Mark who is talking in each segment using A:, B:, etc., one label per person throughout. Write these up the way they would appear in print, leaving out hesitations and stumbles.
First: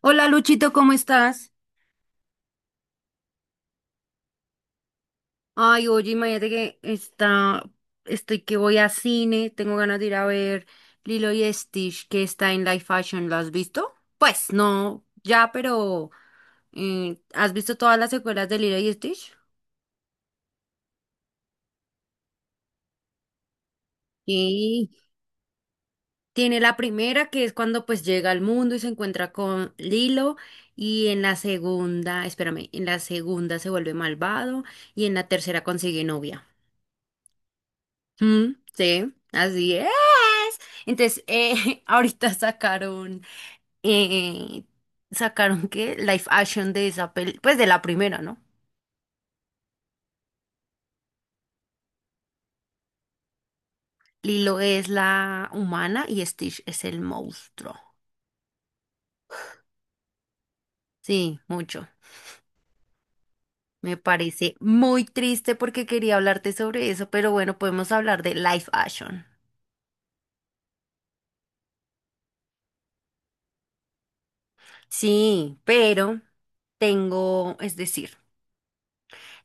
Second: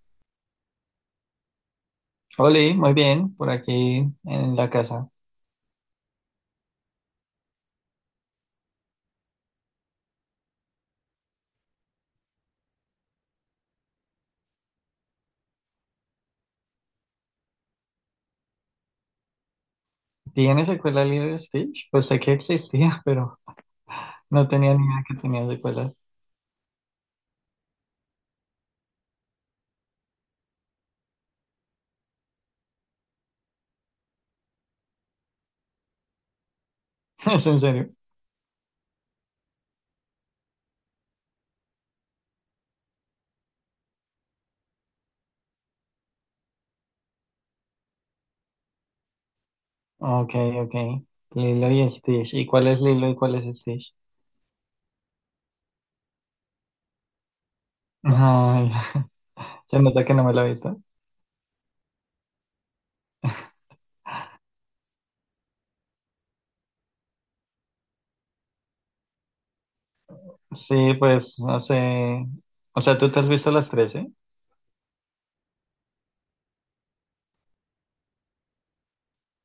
A: Hola Luchito, ¿cómo estás?
B: Oli, muy bien, por aquí en la casa.
A: Ay, oye, estoy que voy a cine, tengo ganas de ir a ver Lilo y Stitch que está en Live Fashion, ¿lo has visto? Pues no, ya, pero ¿has visto todas las secuelas de Lilo y Stitch?
B: ¿Tiene secuela Lilo y Stitch? Pues sé que existía, pero no tenía ni
A: Sí,
B: idea que tenía secuelas.
A: tiene la primera que es cuando pues llega al mundo y se encuentra con Lilo y en la segunda se vuelve malvado y en la tercera consigue novia.
B: ¿Es en serio?
A: Mm, sí, así es. Entonces, ahorita sacaron, eh, sacaron que live action de esa peli, pues de la primera, ¿no?
B: Ok, ok. Lilo y Stitch. ¿Y cuál es Lilo y cuál es Stitch?
A: Lilo es la humana y Stitch es el monstruo.
B: Ay, se nota que no me lo he visto.
A: Sí, mucho. Me parece muy triste porque quería hablarte sobre eso, pero bueno, podemos hablar de live action.
B: Sí, pues no sé. O sea, ¿tú te has visto las 13?
A: Sí, pero es decir.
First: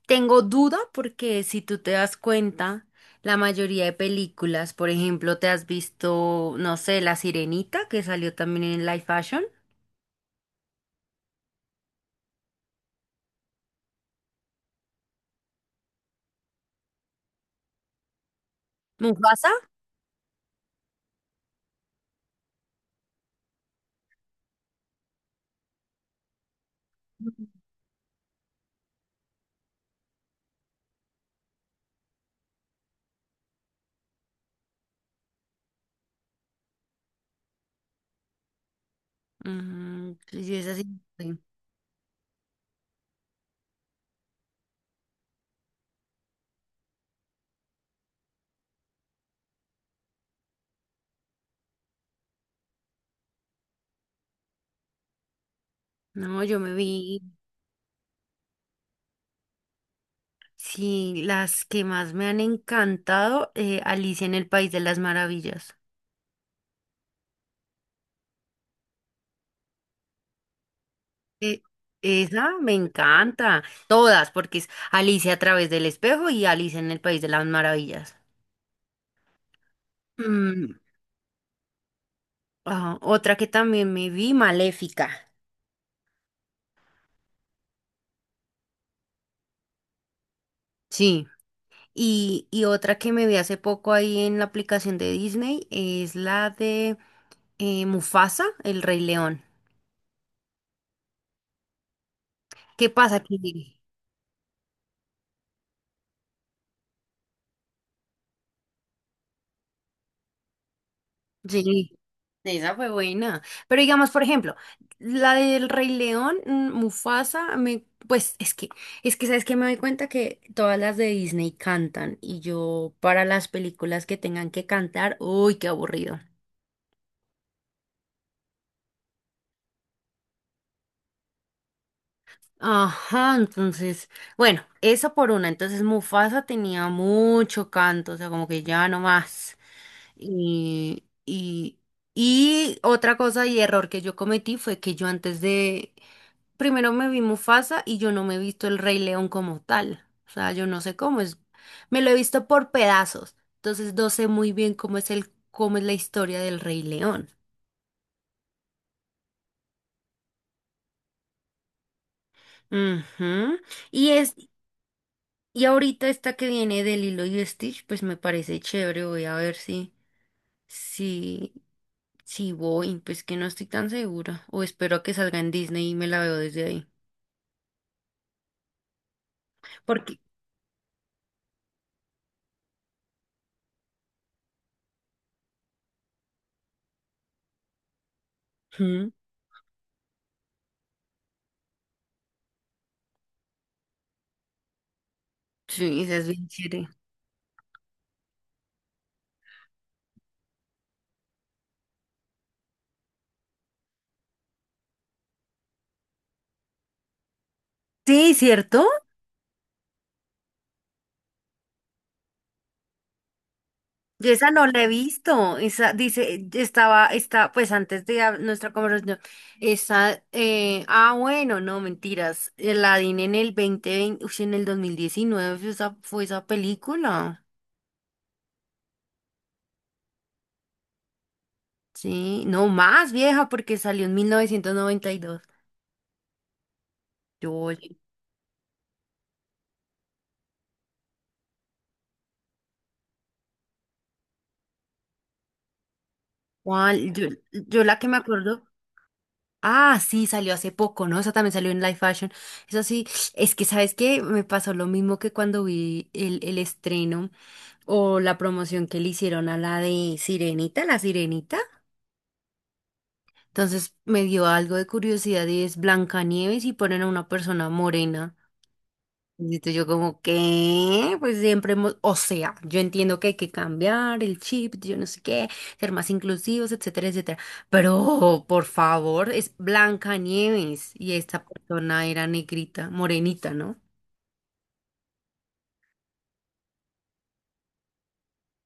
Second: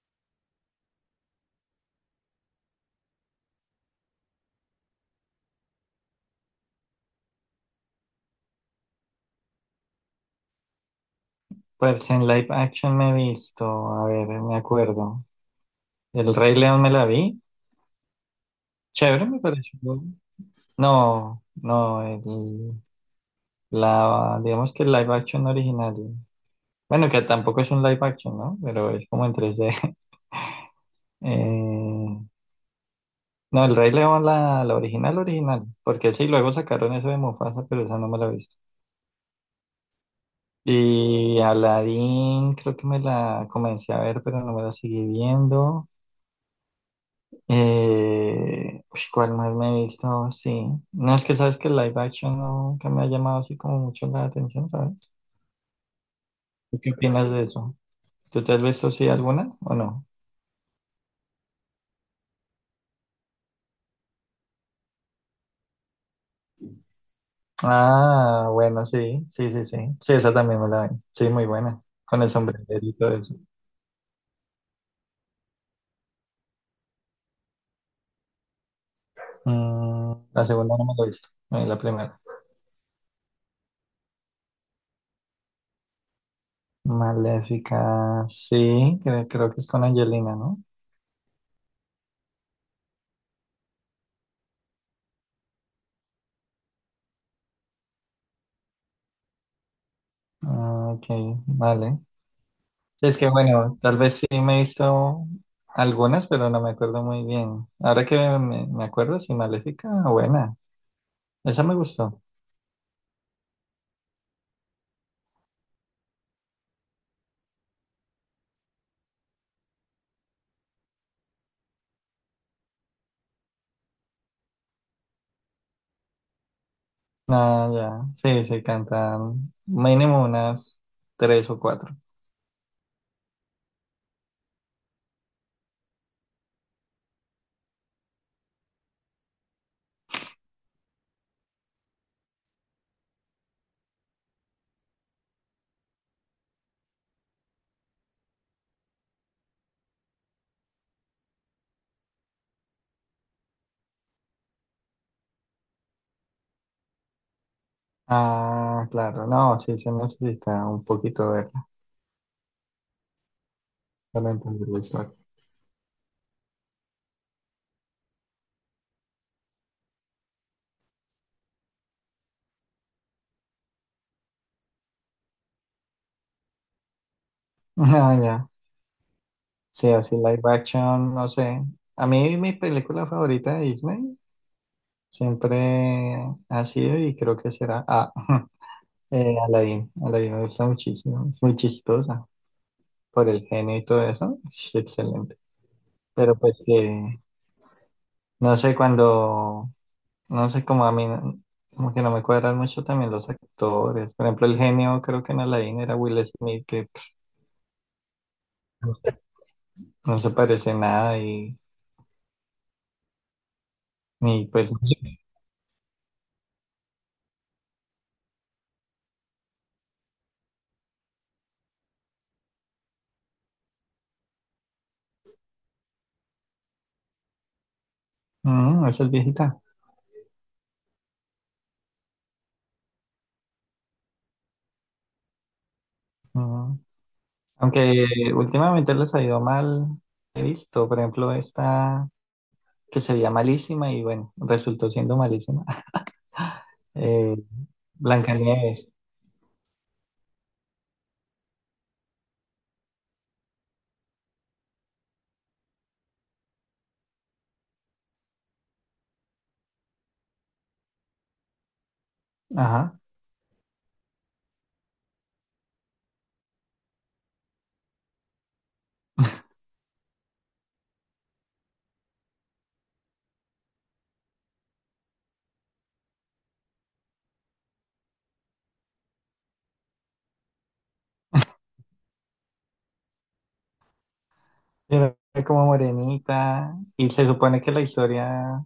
A: Tengo duda porque si tú te das cuenta, la mayoría de películas, por ejemplo, te has visto, no sé, La Sirenita, que salió también en live fashion.
B: Pues en live action me he visto. A ver, me acuerdo. El Rey León me la vi. Chévere, me
A: Mufasa.
B: pareció. No, no, la, digamos que el live action original. Bueno, que tampoco es un live action, ¿no? Pero es como en tres d. Eh, no, el Rey León, la original, original. Porque sí, luego sacaron eso de Mufasa, pero esa no me la he visto.
A: Mm, sí, es así.
B: Y Aladdin, creo que me la comencé a ver, pero no me la seguí viendo. Uy, ¿cuál más me he visto? Sí. No, es que sabes que el live action no, nunca me ha llamado así como mucho la atención, ¿sabes?
A: No,
B: ¿Tú qué opinas de eso? ¿Tú te has visto sí alguna o no?
A: sí, las que más me han encantado, Alicia en el País de las Maravillas.
B: Ah, bueno, sí, sí, sí, sí. Sí, esa también me la vi. Sí, muy
A: Eh,
B: buena. Con el
A: esa me
B: sombrerito y todo eso.
A: encanta. Todas, porque es Alicia a través del espejo y Alicia en el País de las Maravillas.
B: Mm, la
A: Mm,
B: segunda no me la he visto. La primera.
A: otra que también me vi, Maléfica.
B: Maléfica, sí, creo, creo que es con Angelina, ¿no?
A: Sí. Y otra que me vi hace poco ahí en la aplicación de Disney es la de Mufasa, el Rey León.
B: Ah, ok, vale.
A: ¿Qué pasa
B: Es que
A: aquí?
B: bueno, tal vez sí me he visto algunas, pero no me acuerdo muy bien. Ahora que me acuerdo, sí, Maléfica, buena. Esa me
A: Sí,
B: gustó.
A: esa fue buena. Pero digamos, por ejemplo, la del Rey León, mm, Mufasa, me, pues es que sabes que me doy cuenta que todas las de Disney cantan y yo para las películas que tengan que cantar, uy, qué aburrido.
B: Ah, ya. Sí, sí, cantan mínimo unas tres o cuatro.
A: Ajá, entonces, bueno, eso por una. Entonces Mufasa tenía mucho canto, o sea, como que ya no más. Y, y, y otra cosa y error que yo cometí fue que primero me vi Mufasa y yo no me he visto el Rey León como tal. O sea, yo no sé cómo es. Me lo he visto por pedazos. Entonces no sé muy bien cómo cómo es la historia del Rey León.
B: Ah, claro, no, sí, se necesita un poquito de
A: Ujú. Y
B: para
A: es
B: entender la historia.
A: Y ahorita esta que viene de Lilo y Stitch, pues me parece chévere. Voy a ver si, si voy, pues que no estoy tan segura. O espero a que salga en Disney y me la veo desde ahí.
B: Ah, ya. Sí,
A: Porque,
B: así live action, no sé. A mí mi película favorita de Disney siempre ha sido y creo que será ah,
A: Ujú.
B: Aladdin. Aladdin me gusta muchísimo, es muy chistosa por el genio y todo eso, es excelente.
A: Sí, esa es
B: Pero
A: bien
B: pues
A: chévere.
B: que, no sé, cuando, no sé, como a mí, no, como que no me cuadran mucho también los actores. Por ejemplo, el genio creo que en Aladdin era Will Smith, que
A: Sí, ¿cierto?
B: no se parece en nada y,
A: Yo
B: ni
A: esa no
B: pues, no,
A: la he
B: sé.
A: visto. Esa está, pues antes de nuestra conversación, bueno, no, mentiras. eh, La di en el 2020, uy, en el 2019 fue fue esa película.
B: Mm, esa es viejita.
A: Sí, no más vieja porque salió en 1992.
B: Mm.
A: Yo,
B: Aunque últimamente les ha ido mal, he visto, por ejemplo, esta que se veía malísima y bueno, resultó siendo malísima.
A: ¿Cuál?
B: Eh,
A: Yo la que me acuerdo.
B: Blancanieves,
A: Ah, sí, salió hace poco, ¿no? Esa también salió en live Fashion. Eso sí, es que, ¿sabes qué? Me pasó lo mismo que cuando vi el estreno o la promoción que le hicieron a la de la Sirenita.
B: ajá,
A: Entonces me dio algo de curiosidad y es Blancanieves y ponen a una persona morena. Yo como que, pues siempre hemos, o sea, yo entiendo que hay que cambiar el chip, yo no sé qué, ser más inclusivos, etcétera, etcétera. Pero, por favor, es Blanca Nieves y esta persona era negrita, morenita, ¿no?
B: era como morenita y se supone que la historia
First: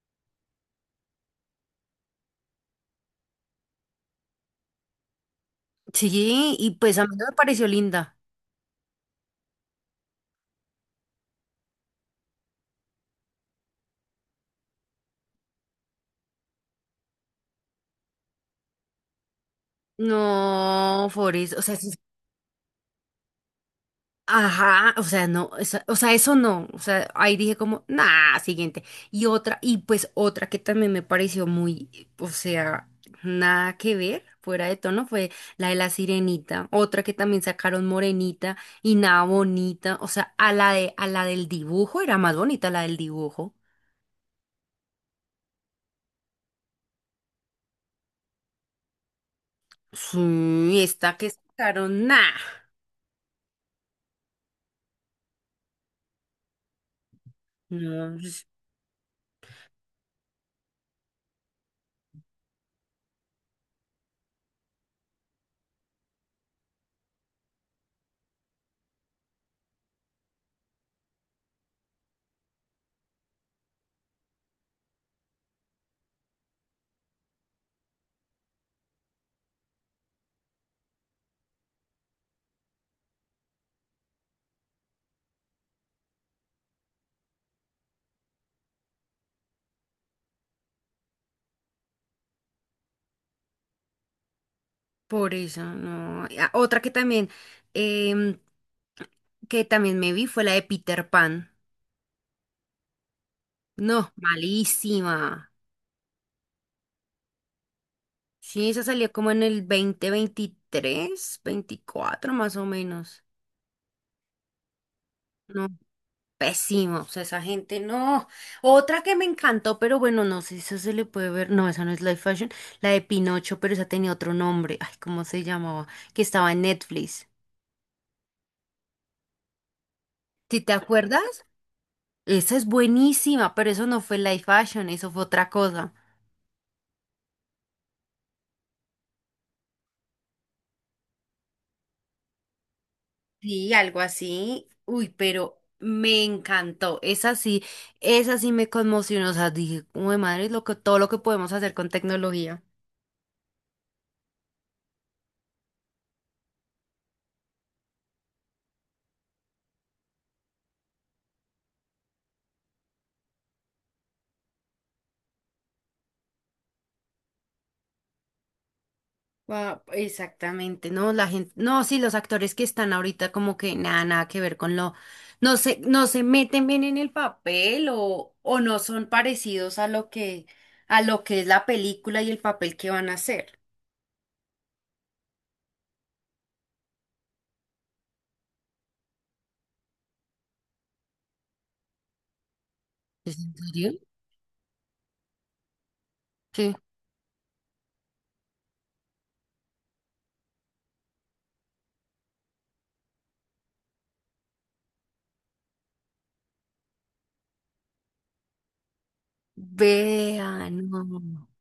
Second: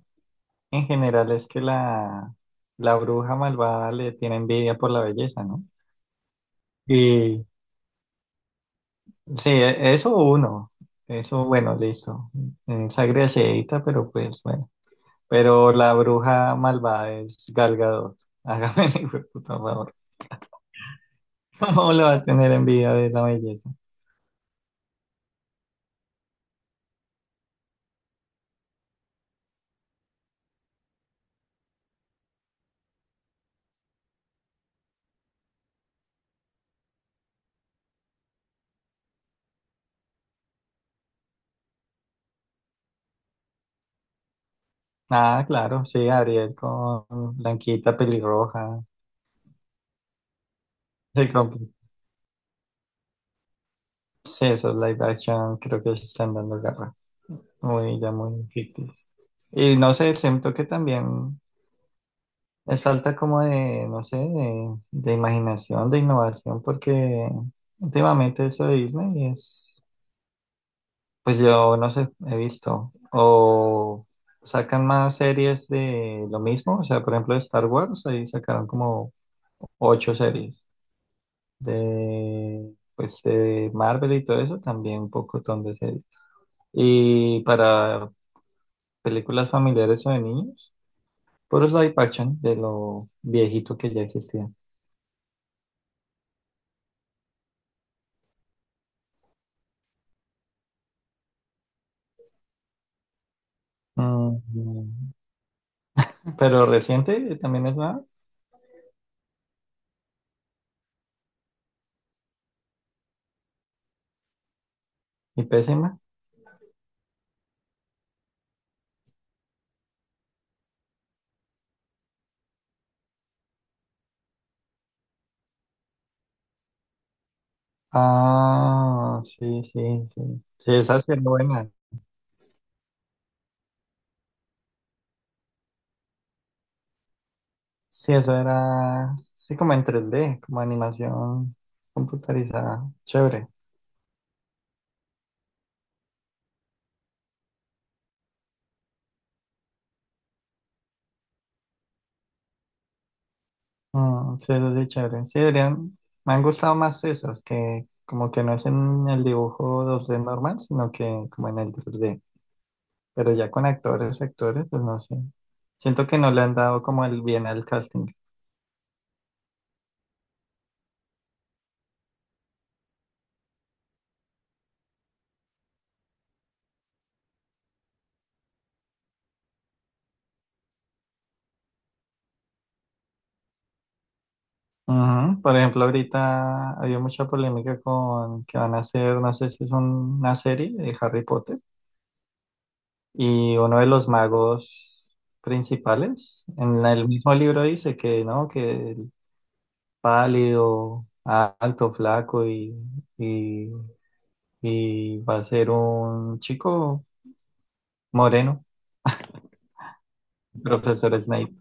B: en general es que la bruja malvada le tiene envidia por la belleza, ¿no?
A: Sí, y pues a mí no me
B: Y
A: pareció linda.
B: sí, e- eso uno. Eso, bueno, listo. Mm, Sangre Asheita, pero pues bueno. Pero la bruja malvada es Gal Gadot. Hágame el hijo hijueputa favor.
A: No, Forrest, o sea, sí.
B: ¿Cómo le va a tener envidia de la belleza?
A: Ajá, o sea, eso no, o sea, ahí dije como, nah, siguiente. Y pues otra que también me pareció muy, o sea, nada que ver, fuera de tono, fue la de la sirenita, otra que también sacaron morenita y nada bonita, o sea, a a la del dibujo, era más bonita la del dibujo.
B: Ah, claro, sí, Ariel con Blanquita pelirroja.
A: Sí, esta
B: Sí,
A: que
B: con,
A: sacaron, nah,
B: sí, esos live action creo que se están dando garra. Muy, ya
A: no, es
B: muy ficticios. Y no sé, siento que también. Es falta como de, no sé, de imaginación, de innovación, porque últimamente eso de Disney es, pues yo no sé, he visto, o sacan más series de lo mismo, o sea, por ejemplo, de Star Wars, ahí sacaron como ocho series, de, pues de Marvel y todo eso, también un pocotón de series. Y para películas familiares o de niños, puros live action de lo viejito que ya existía.
A: por eso, no. Ah, otra que también, em, que también me vi fue la de Peter Pan. No,
B: Mm,
A: malísima.
B: pero reciente también es nueva
A: Sí, esa salió como en el 2023, 2024, más o menos.
B: y
A: No,
B: pésima.
A: pésimo. O sea, esa gente no. Otra que me encantó, pero bueno, no sé si esa se le puede ver. No, esa no es live fashion. La de Pinocho, pero esa tenía otro nombre. Ay, ¿cómo se llamaba? Que estaba en Netflix.
B: Ah, sí, sí, sí.
A: ¿Sí te
B: Sí, esa sí era
A: acuerdas?
B: buena.
A: Esa es buenísima, pero eso no fue live fashion, eso fue otra cosa.
B: Sí, eso era, sí, como en 3D, como animación computarizada. Chévere.
A: Sí, algo así. Uy, pero me encantó. Esa sí me conmocionó. O sea, dije, uy, madre, todo lo que podemos hacer con tecnología.
B: Mm, sí, eso sí, chévere. Sí, deberían, me han gustado más esas, que como que no es en el dibujo 2D normal, sino que como en el 3D. Pero ya con actores, actores, pues no sé. Siento que no le han dado como el bien al casting.
A: Ah, exactamente, no, la gente, no, sí, los actores que están ahorita como que nada, nada que ver con lo, no se meten bien en el papel o no son parecidos a lo que es la película y el papel que van a hacer.
B: Ujú. Por ejemplo, ahorita había mucha polémica con que van a hacer, no sé si es una serie de Harry Potter,
A: ¿Es en
B: y uno de
A: serio?
B: los magos principales,
A: Sí.
B: en la, el mismo libro dice que, ¿no? Que el pálido, a- alto, flaco y, y va a ser un chico moreno,
A: Vean, no.
B: profesor Snape.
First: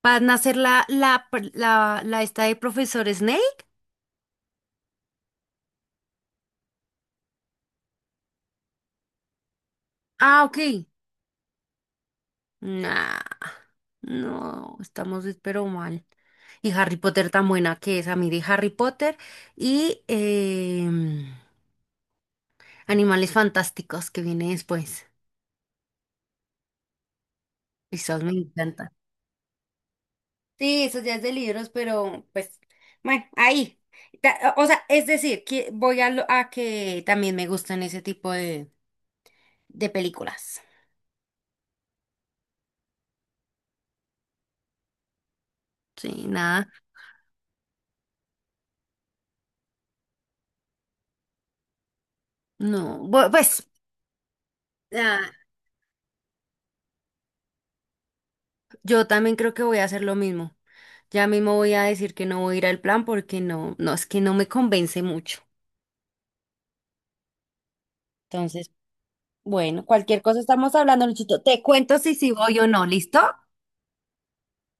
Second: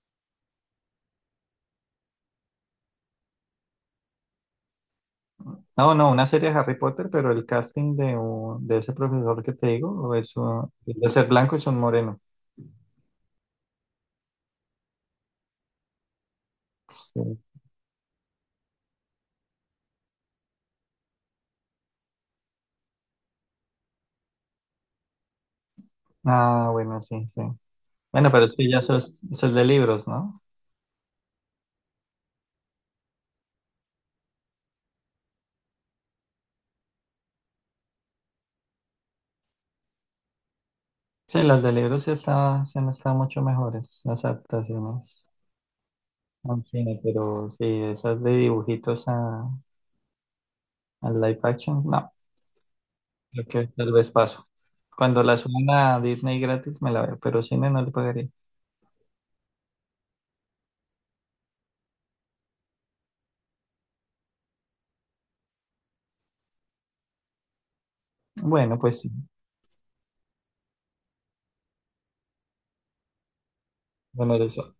A: Para nacer la esta de profesor Snake.
B: No, no, una serie de Harry Potter, pero el casting de, un, de ese profesor que te digo es
A: Ah, ok.
B: un, es de ser blanco y son moreno.
A: Nah, no, pero mal. Y Harry Potter tan buena que es. A mí de Harry Potter y Animales Fantásticos que viene después.
B: Ah, bueno, sí, sí.
A: Esas me
B: Bueno, pero sí, ya
A: encantan.
B: sos, sos de libros, ¿no?
A: Sí, eso ya es de libros, pero pues, bueno, ahí. Ta- O sea, es decir, que a que también me gustan ese tipo de películas.
B: Sí, las de libros sí está, sí han estado mucho mejores, las adaptaciones
A: Sí,
B: al
A: nada,
B: cine, pero sí, esas de dibujitos a live action, no,
A: no. Bu-
B: creo
A: Pues,
B: que tal vez paso. Cuando
A: ah,
B: las suban a Disney gratis me la veo, pero cine no le pagaría.
A: yo también creo que voy a hacer lo mismo. Ya mismo voy a decir que no voy a ir al plan porque no, no, es que no me convence mucho. Entonces,
B: Bueno, pues sí,
A: bueno, cualquier cosa estamos hablando, Luchito. Te cuento si sí voy o no, ¿listo?
B: bueno, eso.